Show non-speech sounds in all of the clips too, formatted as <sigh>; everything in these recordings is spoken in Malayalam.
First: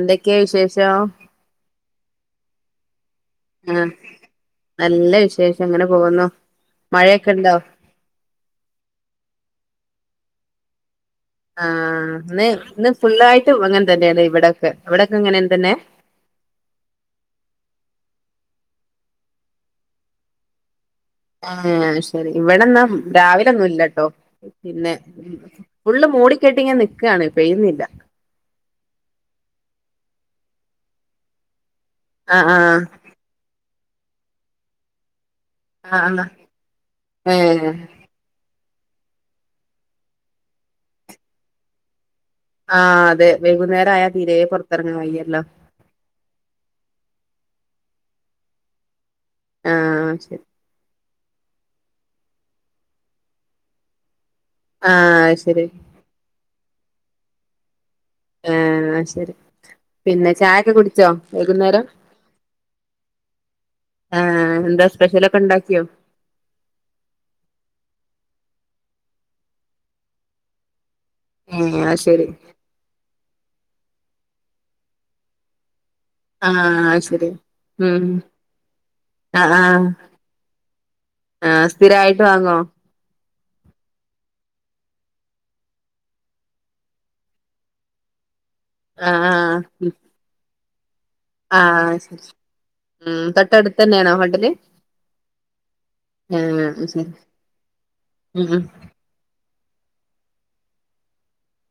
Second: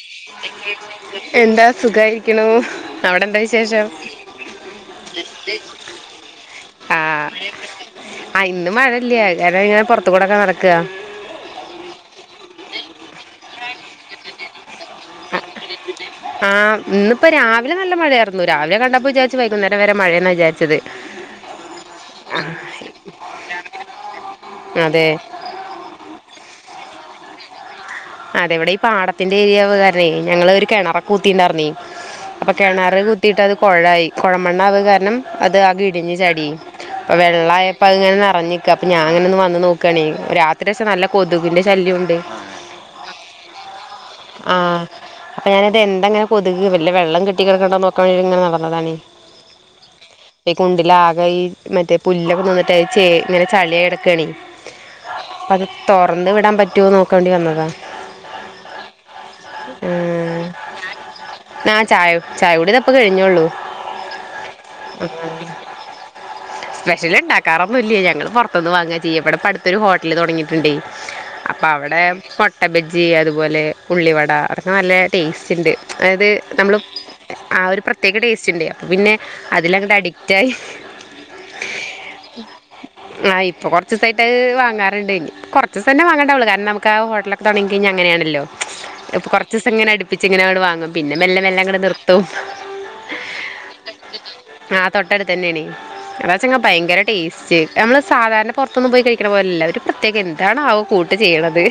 എന്തൊക്കെയാ വിശേഷം എന്താ സുഖായിരിക്കണോ അവിടെ എന്താ ആഹ് വിശേഷം നല്ല വിശേഷം അങ്ങനെ പോകുന്നു ആഹ് മഴയൊക്കെ ഉണ്ടോ ആ ഇന്നും മഴയില്ല കാര ഇങ്ങനെ പുറത്ത് കൂടെക്കെ നടക്കുക ആഹ് ഇ ഇന്ന് ഫുള്ളായിട്ട് അങ്ങനെ തന്നെയാണ് ഇവിടെക്കെ ഇവിടൊക്കെ ഇങ്ങനെ തന്നെ ആഹ് ഇന്നിപ്പോ രാവിലെ മഴയായിരുന്നു രാവിലെ കണ്ടപ്പോ വിചാരിച്ചു വൈകുന്നേരം വരെ മഴയെന്നാ വിചാരിച്ചത് ആഹ ശരി ആ, ഇവിടെന്നാ രാവിലൊന്നുല്ലട്ടോ പിന്നെ അതെ ഫുള്ള് മൂടിക്കെട്ടിങ്ങ നിക്കാണ് പെയ്യുന്നില്ല അതെവിടെ ഈ പാടത്തിന്റെ ഏരിയകാരണ ഞങ്ങള് ഒരു കിണറൊക്കെ കൂത്തിണ്ടായിരുന്നെ ആഹ് അപ്പൊ കിണാർ കുത്തിട്ട് അത് കുഴായി കുഴമണ്ണ ആവുക കാരണം അത് ആ ആഹ് കിടിഞ്ഞഞ് ആഹ് ചടി അപ്പൊ ആഹ് ഏഹ് വെള്ളയപ്പോ അത്ങ്ങനെ നിറഞ്ഞ അപ്പൊ ഞാൻങ്ങന ഒന്നന്ന് വന്ന്ു നോക്കണ രാത്രിശെ നല്ല കൊതുകിന്റെ ശല്യംുണ്ട് ആഹ് അതെ വൈകുന്നേരം ആയാ തീരെ ആ പുറത്തിറങ്ങാൻ വയ്യല്ലോ അപ്പൊ ഞാനിത് എന്തങ്ങനെ കൊതുക് വല്ല വെള്ളം കിട്ടിിടക്കണ്ടോ ങ്ങനെ ആഹ് ശരി നടന്നതാണ്ണ്ടില ത ഈ മറ്റേ പുല്ലൊക്കെ തോന്നിട്ട്ത് ചേ ഇങ്ങനെ ചളിയ കിടക്കണ ആഹ് അപ്പ അത് ശരി തുറന്ന് വിടാൻ പറ്റുവോ നോക്കാേണ്ടി വന്നതാ ആഹ ആഹ ശരി പിന്നെ ചായൊക്കെ കുടിച്ചോ ആ വൈകുന്നേരം ചായ ചായ കുടി ഇതപ്പം കഴിഞ്ഞുള്ളൂ ആഹ എന്താ സ്പെഷ്യലൊക്കെ ഉണ്ടാക്കിയോ സ്പെഷല് ഉണ്ടാക്കാറൊന്നും ഇല്ലേ ഞങ്ങള്ൾ പുറത്തുന്ന് വാങ്ങാ ചെയ്യ ഇടപ്പ പ അടുത്ത ഒരു ഹോട്ടലില് തുടങ്ങിയിട്ടുണ്ടേ അപ്പ ഏ അത് അവിടെ ശരി ഇഞ്ചി അതുപോലെ ഉള്ളിവട അതൊക്കെ നല്ല ടേസ്റ്റ് ഉണ്ട് അതായത് ആ നമ്മൾ അത് ശരി ആ ഒരു ഉം പ്രത്യേക ടേസ്റ്റ് ഉണ്ട് അപ്പോം പിന്നെ അതിൽങ്ങട്ട് അഡിക്റ്റായി ആഹ സ്ഥിരായിട്ട് വാങ്ങോ ഇറ ദസമായിട്ട്ത് വാറുണ്ട് കുറച്ച് ദസ തന്ന വങ്ങണ്ടാവുള്ളൂ കാരണംമുക്ക് ആ ഹോട്ടലക്കെ തുടങ്ങിഴിഞ്ഞ അങ്ങനാണല്ലോ ആ ഇപ്പൊ ആ കുറച്ച ദിവസം ഇങ്ങനെ ഉം. അടുപ്പിച്ചച്ച് ഇങ്ങനെ അവിടെ വാങ്ങും പിന്നെ മെല്ലെ ആ മെല്ലാം അങ്ങടെ ശരി നർത്തവും ഉം തട്ടാടുത്തന്നെയണോ ഹോട്ടലി ആ തൊട്ട അടുത്ത് തന്നെയണ അാ വെങ്ാ അത് ഭയങ്കര ശരി ടേസ്റ്റ് നമ്മൾ ഉം സാധാരണ ഉം പുറത്തൊന്നും പോയി കഴിക്കണ പോലല്ല ഒരു ഒരു പ്രത്യേക എന്താണ് ആ് കൂട്ട് ചെയ്യണത്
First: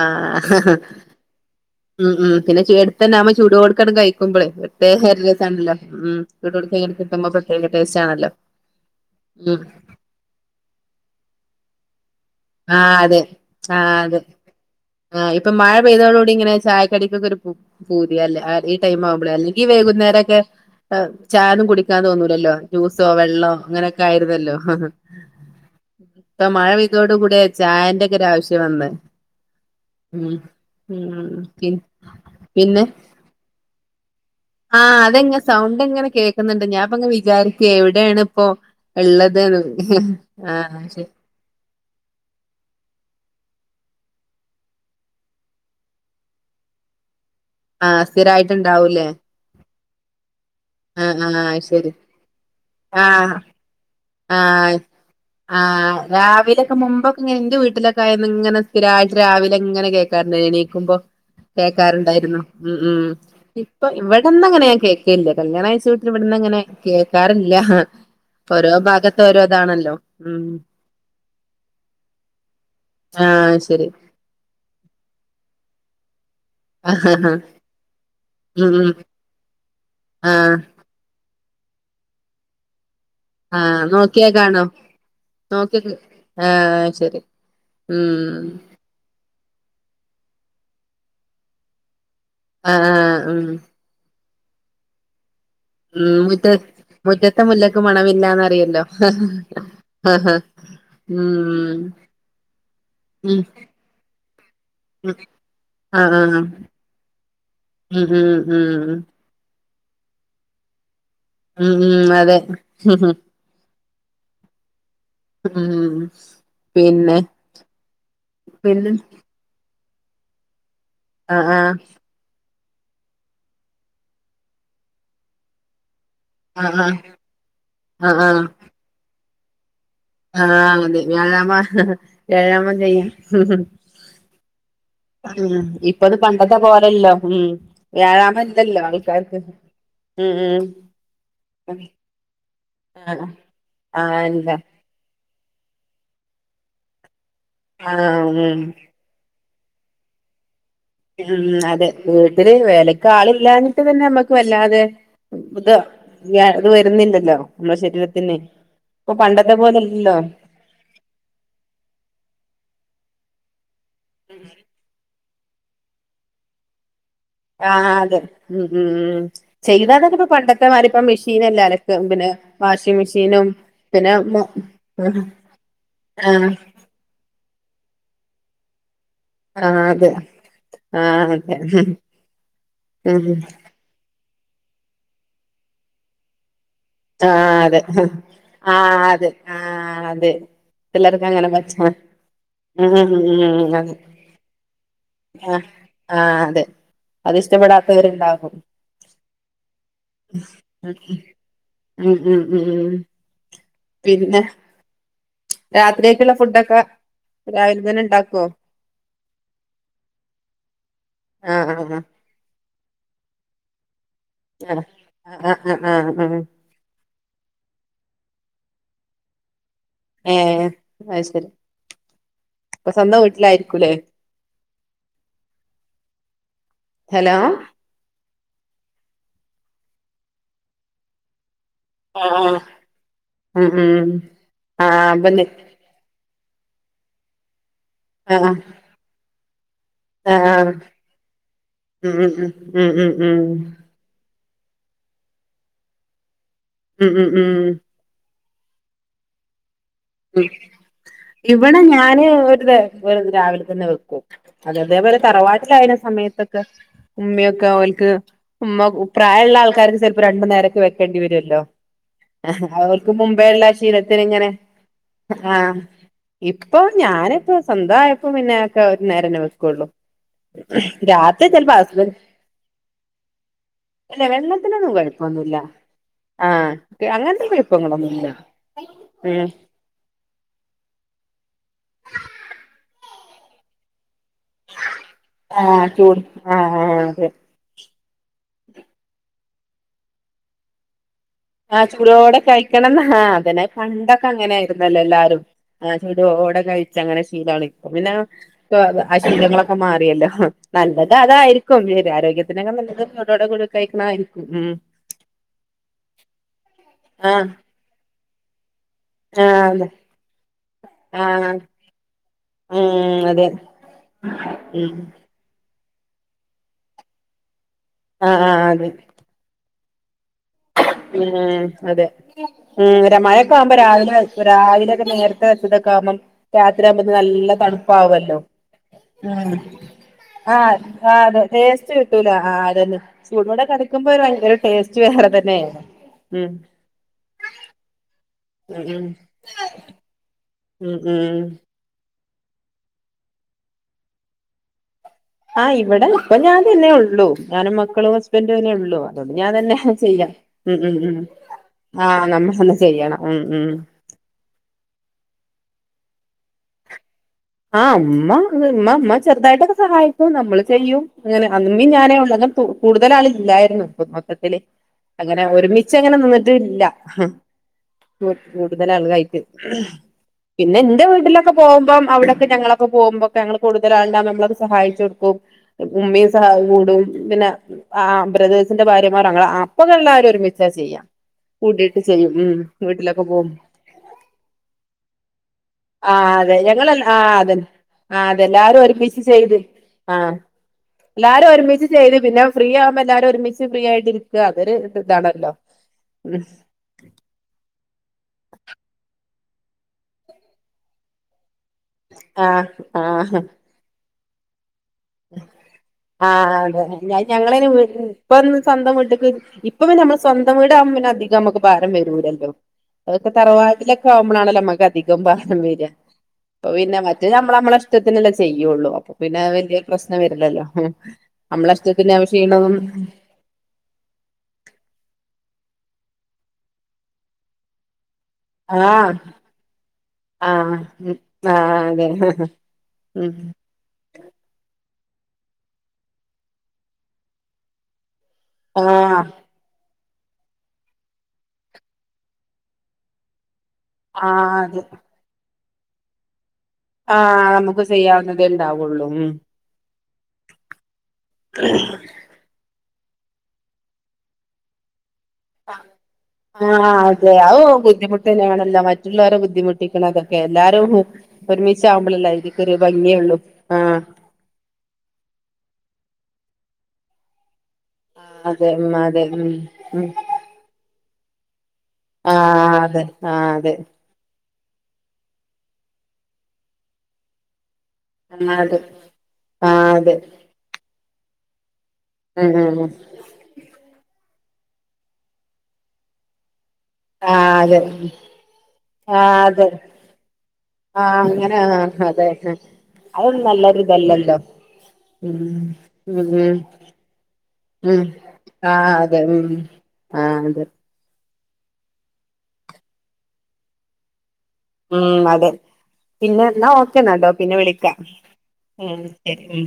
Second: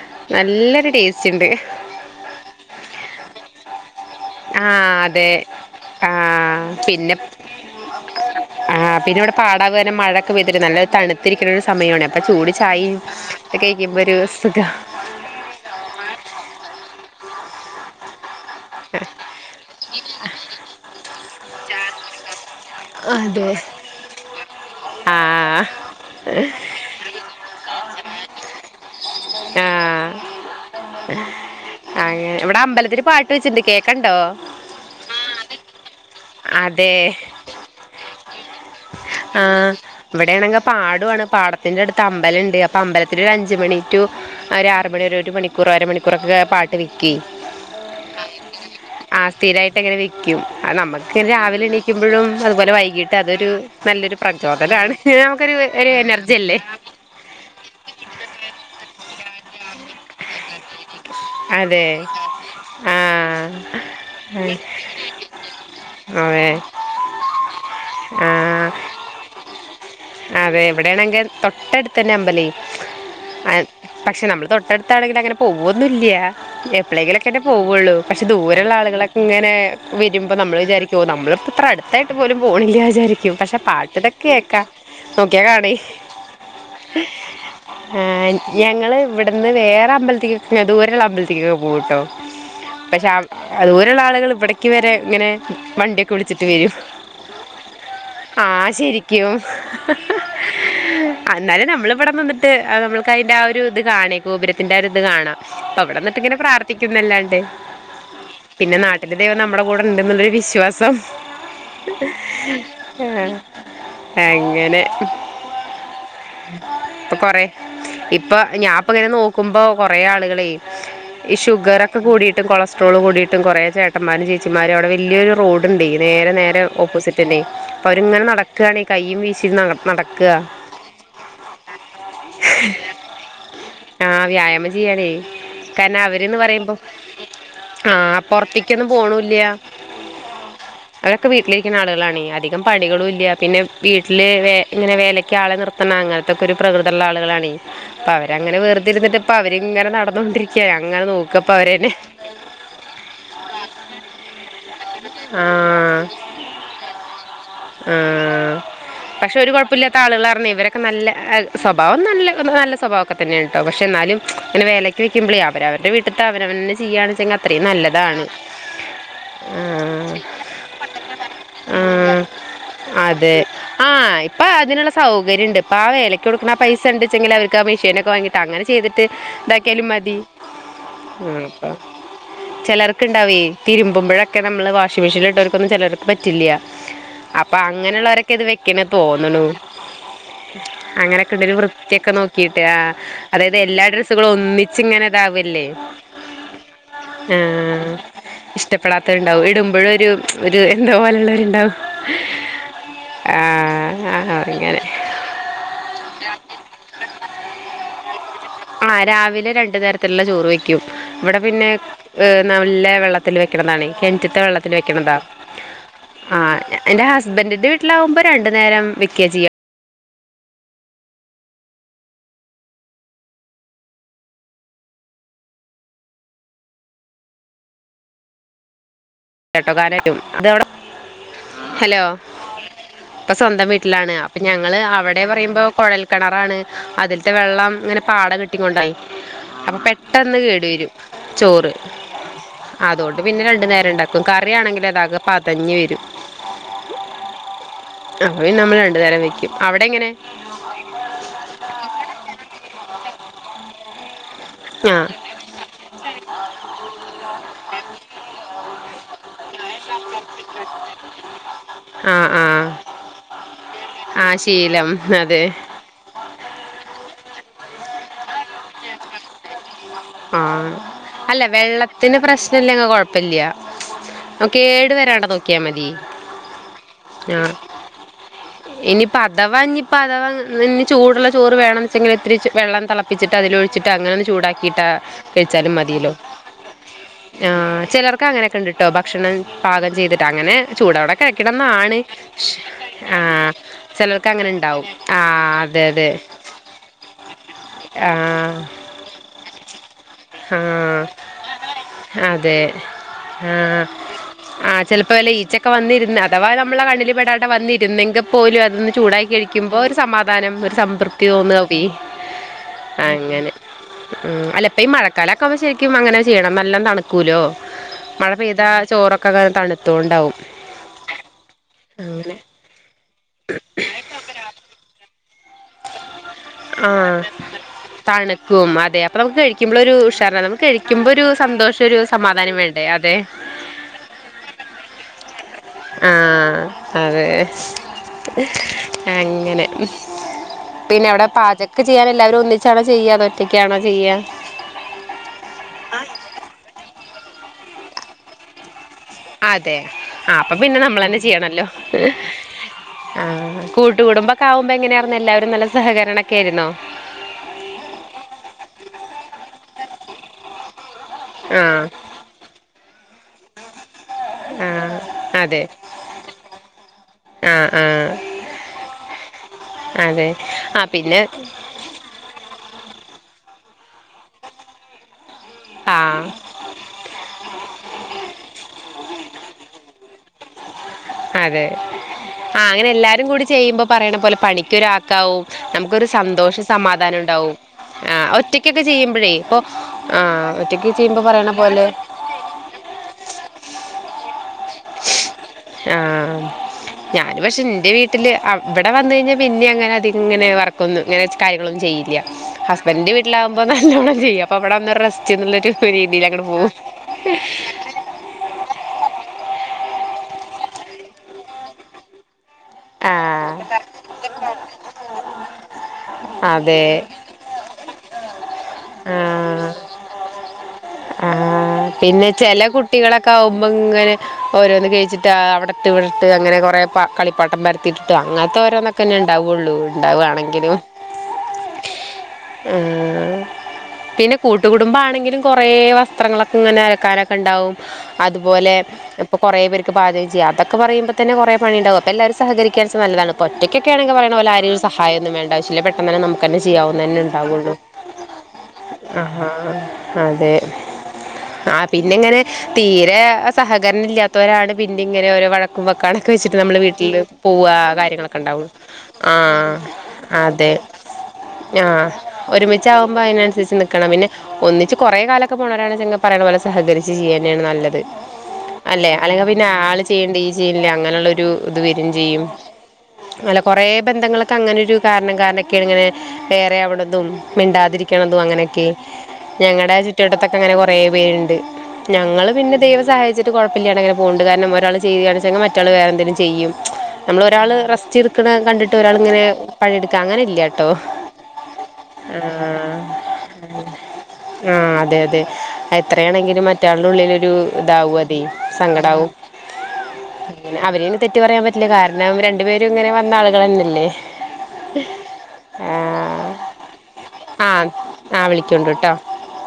ആ നല്ലൊരു ടേസ്റ്റ് ഉണ്ട് ഉം ഉം പിന്നെ ചെടു തന്നെ ആുമ്പ ചൂട് കൊടുക്കണം കഴിക്കുമ്പോളേ ആ ഒട്ട ഹ അതെ രസാണ്ടല്ലോ ആ ഉം ചൂടു കൊടുക്ക കിട്ടുമ്പോ പ്രത്യേക ടേസ്റ്റ് ആണല്ലോ ആഹ് പിന്നെ ഇവിടെ ഉം പാകാരം മഴൊക്കെ പെയ്തിട്ടും നല്ല തണുത്തിരിക്ക ഒരു ആ ചൂട് ആ ചായയും കഴിക്കുമ്പോ ഒരു സുഖം ആ് ഇപ്പ മഴ പെയ്തോ കൂടി ഇങ്ങനെ ചായക്കടിക്കൊക്കെ ഒരു പൂതിയല്ല ടൈം ആവുമ്പോഴേ അല്ലെങ്കിൽ വേുന്ന നേരക്കെ ചായൊന്നും കുടിക്കാന്ന് തോന്നൂലല്ലോ ജ്യൂസോ വെള്ളമോ അങ്ങനെയൊക്കെ ആയിരുന്നല്ലോ ആഏ ഇപ്പൊ മഴ പെയ്തോടു കൂടടെ ചായന്റെ ഒക്കെ ഒരു ആവശ്യം വന്നത് ആഏ ഉം പി ആ ഇവിടെ അമ്പലത്തിൽ പാട്ട് വെച്ചിണ്ട് കേക്കണ്ടോ ആഹ അതെങ്ങെ സൗണ്ട് എങ്ങനെ കേൾക്കുന്നുണ്ട് ഞാൻപ്പ അതെ അങ്ങ് വിചാരിക്കുവ എവിടെയാണ് ഇപ്പോൊ ഉള്ളത് ആ് ഇവിടെയാണെങ്കിൽ ആഹ് ശരി പാടമാണ് പാടത്തിന്റെ അടുത്ത് അമ്പലുണ്ട് അപ്പൊ അമ്പലത്തി അഞ്ച് അഞ്ച് മണി ടു ഒ ഒരു ആറ് മണി ഒരു മണിക്കൂർ അരമണിക്കൂറൊക്കെ പാട്ട് വെക്കുവെ ആഹ് സ്ഥിരായിട്ടുണ്ടാവൂലേ - ആ സ്ഥിരായിട്ട് അങ്ങനെ വെക്കും ആഹ് നമുക്ക് ആഹ് രാവിലെ ശരി എണീക്കുമ്പോഴും അതുപോലെ വൈകീട്ട് ആഹ് അതൊരു നല്ലൊരു- ആഹ് പ്രചോദനാണ് നമുക്കൊരു ഒരു ആഹ് എനർജി അല്ലേ രാവിലൊക്കെ മുമ്പക്കെ ഇങ്ങനെ എന്റെ വീട്ടിലൊക്കെ ആയത് ഇങ്ങനെ- ഒതിരാ <unintelligible> ഴ്ച രാവിലെ എങ്ങനെ കേൾക്കാറുന്ന എ നീക്കുമ്പോ അതെ കേൾക്കാറുണ്ടായിരുന്നു ഉം ഉം ആഹ് ഇപ്പൊ ഇവിടന്ന് അങ്ങനെ ഞാൻ കേൾക്കില്ലേ കല്യാണകഴിച്ച വീട്ടിൽ ഇവിടന്ന്- അതെ അങ്ങനെ കേൾക്കാറില്ല ഓരോ ആഹ് - അതെ എവിടെയാണെങ്കിൽ തൊട്ടടുത്ത തന്നെ അമ്പലവെ ആഹ് ശരി - പക്ഷെ നമ്മള് തൊട്ടടുത്താണെങ്കിൽ അങ്ങനെ പോവൊന്നും ഇല്ല്യ ആഹ് ആഹ് എപ്പോഴെങ്കിലൊക്കെന്നെ പോവുള്ളൂ പക്ഷെ ഉം ദൂരെയുള്ള ഉം ആളുകളൊക്കെ ഇങ്ങനെ വരുമ്പോ ആഹ് നമ്മള് വിചാരിക്കോ നമ്മള്- ഇത്ര അടുത്തായിട്ട് പോലും പോണില്ലേ വിചാരിക്കും പക്ഷെ ആഹ് പാട്ട് ഇതൊക്കെ നോക്കിയാ കാണോ കേക്കാം നോക്കിയാ കാണേ നോക്കി ആഹ് ശരി ഉം ഞങ്ങള് ഇവിടുന്ന് വേറെ അമ്പലത്തേക്ക് ദൂരെയള്ള അമ്പലത്തേക്കൊക്കെ പോകും കേട്ടോ ആഹ് പക്ഷെ ആഹ് ഉം ദുരെയുള്ള ആളുകൾ ഇവിടക്ക് വരെ ഇങ്ങനെ- വണ്ടിയൊക്കെ വിളിച്ചിട്ട് വരും <unintelligible> മുറ്റത്തെ മുല്ലക്ക് ആ മണമില്ലാന്ന്റിയല്ലോ ആഹ് ആഹ് ഉം അന്നാലും നമ്മള് വിടെ നിന്നിട്ട് നമ്മള് ക അയ്ന്റെ ഉം ആ ഒരു ഇത് കാണേ ഗോപുരത്തിന്റെറെ ആ ഒരു ഇത് കാണാ പ്പ ആഹ് അവിടെന്നിട്ട് ഇങ്ങനെ ആഹ് പ്രാർത്ഥിക്കുന്നല്ലാണ്ട്. ഉം ഉം മ്മടെ കൂടെ ണ്ട്ന്നുള്ളൊരു വിശ്വാസം ഉം ഉം അതെ ആഹ് എങ്ങനെ ഉം പിന്നെ ഇപ്പ പിന്നെ ഞാപ്പങ്ങനെ നോക്കുമ്പോ കൊറേ ആളുകളെ ഈ ആഹ് ഷുഗറൊക്കെ കൂടിയിട്ട് കൊളസ് ട്രോൾ കൂടിയിട്ടും കൊറേ ചേട്ടന്മാരും ചേച്ചിമാരും അവടെ വല്ല്യോരു റോഡുണ്ടേ നേരെ നേരെ ആഹ് ആഹ് ആഹ് ഓപ്പോസിറ്റ് തന്നെ അപ്പ ആഹ് അവരിങ്ങനെ ആഹ് നടക്കാണെ കൈയും വീശി നന നട നടക്കുക ആഹ് അതെ വ്യാഴാമ വ്യാഴാമം ചെയ്യാം. ആഹ് വ്യായാമം ചെയ്യാണേ ഉം കാരണം ഇപ്പൊത് അവര്ന്ന് പണ്ടത്തെ പറയുമ്പം പോലല്ലോ ഉം ആഹ് വ്യായഴാമം ഇല്ലല്ലോ പൊറത്തേക്കൊന്നും ആൾക്കാർക്ക്. പോണൂല്ല ഉം ഉം രം പണികളു ഇല്ല ആഹ് പിന്നെ ആഹ് വീട്ടില് ഇല്ല വെ ഇങ്ങനെ വേലയ്ക്ക് ആളെ നിർത്ണ അങ്ങൻത്തെക്കെ ഒരു പ്രകൃതി ഉള്ള ആളുകളാണ്. ണെ പ്പ ആഹ് അവരങ്ങനെ ഉം വെറുതിരുന്നി്ട്ട് ഇപ്പ അവരിങ്ങനെ നടന്നൊണ്ടിരി ഉം അതെ വീട്ടില് വേലക്കാള്ല്ലാഞ്ഞിട്ട് തന്നെ നമ്മക്ക് വല്ലാതെ ബ്ത ആഹ് വ്യാ ത് വരുന്നണ്ടല്ലോ മ്മടെ ശരീരത്തിന്ന്. ആഹ് പക്ഷെ ഒരു കുഴപല്ലാത്ത ആളുകളറിഞ് ഇവരൊക്കെ നല്ല ഏഹ് സ്വഭാവം ന്ന നല്ല <unintelligible> നല്ല സ്വാവംക്കെ തന്നെണ് ട്ടോ പക്ഷെ ന്നാലും ങ്ങനെ വേലയ്ക്ക് ക്യുമ്പളേ അവര അവര്ടെ വീട്ട്ത്തെ അവനവന്നെ ചെയ്യാണ് ആഹ് അതെ ഉം ഉം ഉം ചെയ്താ ആഹ് തന്നെപ്പ പണ്ടത്തെമാതിരിപ്പ മെഷീൻ എല്ലെ അലക്ക ഉം പിൻ ആഹ് അതെ ആഹ് മോ ഇപ്പൊ അതിനുള്ള സൗകര്യംണ്ട് ഇപ്പൊ ആ വേലക്ക് ആഹ് കൊടുക്ണ ആഹ് പൈസണ്ട് ച്ചെങ്കില് അവർക്ക് അ മെഷീനക്കെ വാിങ്ങിട്ട് അങ്ങനെ ചെയ്തിട്ട് ആഹ് ഇതാക്ക്യാലും അതെ മതി ആഹ് ഉം അതെ ഇപ്പ ചെലർക്ക് ഉം ഇണ്ടാവേയ് തിരുമ്പുമ്പോഴൊക്കെ നമ്മള് വാഷിംഗ് മെഷീനിൽ ഇട്ടവർക്കൊന്നും ചെലർക്ക് പറ്റില്ല അപ്പ ആഹ് അതെ അങ്ങന ഇള്ളവരൊക്കെ ഇത് വെക്ക്ണ് ആഹ് അതെ തോന്ന്ണു ആഹ് അതെ അങ്ങനെ പിള്ളേർക്ക് <unintelligible> ഒരു പറ്റ വൃത്തിയൊക്കെ നോക്കീട്ടെ. ആഹ് ഉം ഉം ഉം അതായത് ഉം. എല്ലാ അതെ ഡ്രസ്സുകളും ഒന്നിച്ച് ഇങ്ങനെ ഇതാവല്ലേ ആഹ് ആഹ് അതെ അത് ആഹ് ഇഷ്ടപ്പെടാത്തവരുണ്ടാകും ഇഷ്ടപ്പെടാത്തവര് ഇണ്ടാവും ഇടുമ്പഴു ഒരു ഒര് എന്ത ഉം പോലെയുള്ളവര് ഇണ്ടാവും ഉം ഉം ഉം ഉം ആഹ് ആഹ് അങ്ങനെ രാത്രി ഉണ്ടാക്കുവോ ആഹ് രാവിലെ രണ്ട് നേരത്തില്ള്ള ചോറ് വെക്കും ഇവടെ പിന്നെ ആഹ് ആഹ് ്നല്ല വെള്ളത്തിൽ വെക്ക്ണ താണെ കെൻറ്റ്ത്തെറ്റ വെള്ളത്തി ആഹ് പെത്ത ആഹ് ആഹ് ആഹ് ആഹ് ആഹ് തണ്വ <unintelligible> രണ്ടു നേരം വക്ക്യാ ചെയ്യ ഏഹ് -അത് ശരി അപ്പൊ സ്വന്തം വീട്ടിലായിരിക്കൂല്ലേ ഹലോ ചേട്ടോക്കാരടും ഇതവ് ടെയിും ഇതെവിടെ ഹലോ ആഹ് ആഹ് ഇപ്പൊ സ്വന്തം ഉം ഉം വീട്ടിലാണ് അപ്പൊ ഞങ്ങള് ആഹ് അവിടെ അപ്പന്ന് പറയുമ്പോ കൊഴൽ കിണറാണ് അതില്ത്തെ വെള്ളം ഇങ്ങനെ പാട ആഹ് കെട്ടിങ്ങോണ്ടായിരിക്കും അപ്പൊ പെട്ടെന്ന് കേടു ആഹ് വരും ചോറ് ഉം ഉം ഉം ഉം അതോണ്ട് ഉം ഉം പിന്നെ രണ്ട് നേരം ഇണ്ടാക്കും കറിയാണെങ്കിൽ അതാകെ പതഞ്. വരും ഉം ഉം ഉം അവ നമ്മൾ രണ്ടു തരം വെക്കും അവിടെ എങ്ങനെ ഉം ഇവടെ ഞാന് ഒരു രാവിലെ തന്നെ വെക്കും അത ആ അതേപോലെ തറവാട്ടിലായുന്ന സമയത്തൊക്കെ ഉമ്മയൊക്കെ ഓല്ക്ക് ഉമ്മ പ്രായ ഇള്ള ആൾക്കാർക്ക് ചെല്പ്പോ രണ്ടു നേരക്കെ വെക്കേണ്ടി വരോല്ലോ ആ ആ അവർക്ക് മുമ്പേ ള്ള ഷീലത്തിന് ആ ഇങ്ങനെ ശീലം അതെ ആഹ് ഇപ്പൊ ഞാനിപ്പോ സ്വന്തായപ്പോ പിന്നെ ഒക്കെ ഒരു നേരന്നെ വെക്കുള്ളു. ആഹ് അല്ല ഹസ്ബൻഡ് വെള്ളത്തിന് പ്രശ്നല്ലെങ് കൊഴപ്പല്യ. അല്ല ന്നൊ വെള്ളത്തിനൊന്നും കേടു വരാണ്ട കൊഴപ്പൊന്നുല്ല നോക്കിയാ മതി. ആഹ് അങ്ങനത്തെ ആഹ് കുഴപ്പങ്ങളൊന്നുല്ല ഇനിപ്പ ഉം അതവ ഞ്ഞിപ്പ അതവാങ്ങ ന്ന് ഞ്ഞി ചൂടുള്ള ചോറ് വേണംച്ചെങ്കില് ത്തിരിച് വെള്ളം തിളപ്പിച്ചിട്ട് അതിലൊഴിച്ചിട്ട് അങ്ങനൊന്ന് ചൂടാക്കിയിട്ടാ കഴിച്ചാലും ആഹ് മതിയല്ലോ ചൂട് ആഹ് ആഹ് അതെ ആഹ് അഹ് ചെലോർക്ക് അങ്ങനൊക്കെണ്ടിട്ടോ ഭക്ഷണം പാകം ചെയ്തിട്ട് അങ്ങനെ ചൂടോടെ ആഹ് കഴിക്കണംന്നാണ് ചൂടോടെ കഴിക്കണംന്ന് ആഹ് അതന്നെ പണ്ടൊക്കെ ചിലർക്ക് അങ്ങനെണ്ടാവു ആഹ് അതെ അതെ തോടെന്നെ കഴിച്ച അങ്ങനെ ശീലാണ്. അപ്പം ആ പിന്നെ തൊ ത് അ ശീലങ്ങളൊക്കെ മാ അതിയല്ലോ ഹ് ആ നല്ലത് അതായിരിക്കും. യേര് അതെ ആരോഗ്യത്തിനെക്കെ നല്ലത് ചുടോടെ കുടി കഴിക്ണായിരിക്കും. ഉം ചെൽപ്പോ വല്ല ഈച്ചൊക്കെ വന്നിരുന്ന് അഥവാ നമ്മള കണ്ണില് പെടാണ്ട ആഹ് വന്നിരുന്നെങ്കി പോലു അത്ന്ന് അത് ന്ന് ചൂടായി ആഹ് കഴിക്കുമ്പോ അതെ ഒരു സമാധാനം ഒരു സംതൃപ്തി ആഹ് തോന്നാവേ ഉം അതെ അങ്ങനെ ഉം അല പ്പ ഈ ഉം മഴക്കാലം ആക്കുമ്പോ ശരിക്കും അങ്ങനെ ചെയ്യണം നല്ലം തണക്കൂലോ. മഴ ആഹ് ആഹ് പെയ്താ അതെ ചോറൊക്കെങ്ങനെ തണുത്തൊണ്ടാവും ഉം അതെ ഈഹ് മറ്റേ മഴൊക്കെ ആവുമ്പോ രാവിലെ രാവിലെക്കെനേർ തക്ക ആവുമ്പം രാത്രി ആകുമ്പ ആ നല്ല തണുപ്പാവുല്ലോ തണുക്കും അതെ അപ്പൊ നമുക്ക് കഴിക്കുമ്പോ ഒരു ഉഷാറാണ് നമുക്ക് ആഹ് കഴിക്കുമ്പോ ആ ഒരു അതെ സന്തോഷം ടേസ്റ്റ് ഒരു കിട്ടൂല ആ സമാധാനം വേണ്ടേ അതന്നെ അതെ സ്കൂലൂടെ കടക്കുമ്പോ ഭയങ്കര ടേസ്റ്റ് വേറെ തന്നെ ആ അതെ ഉം ഉം അങ്ങനെ ഉം പിന്നെ അവിടെ ഉം പാചക് ചെയ്യാൻ എല്ലാവരും ഒന്നിച്ചാണോ ചെയ്യാ അതോ ഒറ്റക്കാണോ ചെയ്യാ ആ ഇവിടെ ഇപ്പൊ ഞാൻ തന്നെ ഉള്ളൂ ഞാനും മക്കളും ഹസ്ബൻറും തന്നെ ഉള്ളു ഞാൻ തന്നെ അതെ ചെയ്യാം ആഹ് അപ്പൊ ഉ പിന്നെ ഉ ഉം നമ്മളന്നെ ചെയ്യണല്ലോ ആഹ നമ്മൾ തന്നെ ചെയ്യണം ഉ ഉം കുടുംബം ഒക്ക ആകുമ്പോ എങ്ങനെയായിരുന്നു എല്ലാവും നല്ല സഹകരണം ഒക്കെ ആയിരുന്നോ ആഹ് അമ്മ ഉമ്മ ഉമ്മ ചെറുതായിട്ടൊക്കെ സഹായിക്കും നമ്മള് ചെയ്യും അങ്ങനെ അന്നു മീ ആഹ് ഞാനേ ഉള്ളു കൂടുതൽ ആൾ ഇല്ലായിരുന്നു മൊത്തത്തില് ആഹ് അങ്ങനെ അതെ ഒരുമിച്ച് അങ്ങനെ നിന്നിട്ടില്ല ആഹ് ആഹ് കൂടുതൽ ആളുവായിട്ട് അതെ പിന്നെ ആഹ് എന്റെ വീട്ടിലൊക്കെ പോകുമ്പം അവിടെ അപ്പൊ പോവുമ്പോക്കെ ഞങ്ങൾ കുടുതൽ ആൾ <unintelligible> നമ്മൾ അത് സഹായിച്ച് കൊടുക്കും ആഹ് ഉമ്മിയും സഹ കൂടും പിന്നെ ആ ബ്രദേഴ്സിന്റെ ഭാര്യമാർ അങ്ങനെ അപ്പം <unintelligible> ഒരുമിച്ച ചെയ്യാം അതെ ആ അങ്ങനെ വീട്ടിലൊക്കെ എല്ലാരും കൂടി പോകും ചെയ്യുമ്പോ പറയണ പോലെ പണിക്കൊരാക്കാവും നമുക്കൊരു സന്തോഷം സമാധാനം ഉണ്ടാവും ആതൻ ആ അതെ എല്ലാരും ഒറ്റക്കൊക്കെ ഒരുമിച്ച് ചെയ്യുമ്പോഴേ ഇപ്പൊ ചെയ്ത് ആ ആഹ് ഒറ്റക്ക് ചെയ്യുമ്പോ എല്ലാരും പറയണ പോലെ ഒരുമിച്ച് ചെയ്ത് പിന്നെ ഫ്രീ എല്ലാരും ഒരുമിച്ച് ഫ്രീ ആയിട്ട് ഇരിക്കുവ അവർ ഇതാണല്ലോ ആഹ ഉം ഞാന് പക്ഷെ എന്റെ വീട്ടില് അവിടെ വന്ന് കഴിഞ്ഞാ പിന്നെ അങ്ങനെ അധികം ഇങ്ങനെ വർക്കൊന്നും ഇങ്ങനെ കാര്യങ്ങളൊന്നും ചെയ്യില്ല ആഹ് ഹുസ്ബൻഡിന്റെ വീട്ടിലാകുമ്പോ നല്ലോണം ചെയ്യും അപ്പൊ അവിടെ ഒന്ന് റെസ്റ്റ് എന്നുള്ളൊരു രീതിയിൽ അങ്ങോട്ട് ആഹ പോകും അതെ ഞ ഞങ്ങളെ ഇപ്പൊന്ന് സ്വന്തം വീട്ടിക്ക് ഇപ്പം നമ്മൾ സ്വന്തം വീടാകുമ്പോ അധികം നമുക്ക് ഭാരം വരൂല്ലല്ലോ ആ അതൊക്കെ തറവാട്ടിലൊക്കെ ആവുമ്പോളാണല്ലോ നമുക്ക് അധികം ബാരം വരിക അപ്പൊ അതെ പിന്നെ മറ്റേ നമ്മൾ നമ്മളെ ഇഷ്ടത്തിനല്ലേ ചെയ്യുള്ളു അപ്പൊ പിന്നെ വലിയ പ്രശ്നം വരൂല്ലല്ലോ ആഹ പിന്നെ ചെല കുട്ടികളൊക്കെ ആകുമ്പോ ഇങ്ങനെ ഓരോന്ന് കഴിച്ചിട്ട് അവിടെ ഇട്ടുവിടുത്ത് അങ്ങനെ കൊറേ കളിപ്പാട്ടം വരുത്തി അങ്ങനത്തെ ഓരോന്നൊക്കെ ആഹ് ഉണ്ടാവുള്ളു ഉണ്ടാവുവാണെങ്കിലും ആഹ് ഉം ആഹ് അതെ ഉം പിന്നെ കൂട്ടുകുടുംബാണെ എങ്കിലും കുറേ വത്രങ്ങളൊക്കെ ഇങ്ങനെ അക്കാനൊക്കെ ഉണ്ടാവും അതുപോലെ ആഹ് ഇപ്പ കുറേ പേ പാചകം ചെയ്യ അതൊക്കെ പറയുമ്പം തന്നെ കുറേ പണിയുണ്ടാവും അപ്പോ എല്ലാവും സഹകരിക്കാൻ നല്ലാണ് ഇപ്പോ ഒറ്റയ്ക്ക് ഇക്ക ആണെങ്കിൽ പറയണപോലെ ആഹ് ആര് അതെ സഹായ ഒന്നും വേണ്ട ആവിശ്യമില്ല പെട്ട തന്നെ നമ തന്നെ ചെയ്യാവുന്ന തന്നെ ആഹ് ഉണ്ടാവുള്ളു നമുക്ക് ചെയ്യാവുന്നതേ ഉണ്ടാവുള്ളൂ അ ഉം ആഹ അതെ ആ പിന്നിങ്ങനെ തീരെ സഹകരണം ഇല്ലാത്തവരാണ് ഇങ്ങനെ ഓരോ വഴക്കും വെക്കാനൊക്കെ വെച്ചിട്ട് നമ്മൾ ആഹ് വീട്ടില് അതെ അത് പോവ ബുദ്ധിമുട്ട് കാര്യങ്ങളൊക്കെ ഉണ്ടാവു തന്നെയാണല്ലോ ആ മറ്റുള്ളവരെ ബുദ്ധിമുട്ടിക്കണതൊക്കെ അതെ എല്ലാരും ആ ഒരുമിച്ചാവുമ്പോളല്ലേ ഇതിക്കൊരു ഒരുമിച്ച് ആകുമ്പോ ഭംഗിയുള്ളൂ അതിനനുസരിച്ച് ആഹ് നിക്കണം പിന്നെ ഒന്നി ഇത് കുറേ കാലൊക്കെ പോണവരാണെങ്കിൽ പറയെണപോലെ പോലെ സഹകരിച്ച് ചെയ്യ തന്നെയാണ് നല്ലത് അതെ ഉം അല്ലേ അതെ അല്ലെങ്കി ഉം പിന്നെ ആൾ ഉം ചെയ്യ <unintelligible> അങ്ങനുള്ള അത് വരും ചെയ്യും ആഹ് അതെ അല്ല ആഹ് കുറേ ബന്ധങ്ങൾ തങ്ങനൊരു കാരണം കാരണൊക്കെയ ഇങ്ങനെ വേറെ അവിടെന്നും മിണ്ടാ ഇരിക്കുന്നതും അതെ അങ്ങനെയൊക്കെ ആഹ് ഞങ്ങളടെ അതെ ആഹ് അതെ ചുറ്റുവട്ടത്തൊക്കെ അങ്ങനെ കൊറെ പേരുണ്ട് ഞങ്ങൾ ഉം പിന്നെ ദൈവം ഉം ഉം ആഹ് സഹായിച്ചിട്ട് കുഴപ്പമില്ലാതെ അങ്ങനെ പോണ്ട് കാരണം ഒരാൾ ചെയ്ത് കാണിച്ചെങ്കിൽ മറ്റേ ആൾ വേറെന്തെലും ചെയ്യും നമ്മൾ ഒരാള് അതെ റെസ്റ്റ് ഇർക്കണ കണ്ടിട്ട് ഒരാളിങ്ങനെ ആഹ് അതെ പണിയെടുക്കാ അങ്ങനെ ഇല്ല കേട്ടോ ആഹ അതെ ആഹ അത് നല്ലൊരു ഇത ആഹ് അതെ അതെ ഉം ഉം എത്രയാണെങ്കിലും മറ്റാളുടെ ഉള്ളിലൊരു ഉം ആ അതെ ഉം ആഹ് അതെ അവരെയും തെറ്റ് പറയാൻ പറ്റില്ല കാരണം അവർ രണ്ടു പേരും ഇങ്ങനെ വന്ന ആളുകൾ തന്നല്ലേ ഉം അതെ പിന്നെ ന്നാ ഓക്കെ ന്നാലോ പിന്നെ വിളിക്ക ആഹ് ആഹ് വിളിക്കോണ്ട് ഉം ട്ടോ ശരി ഉം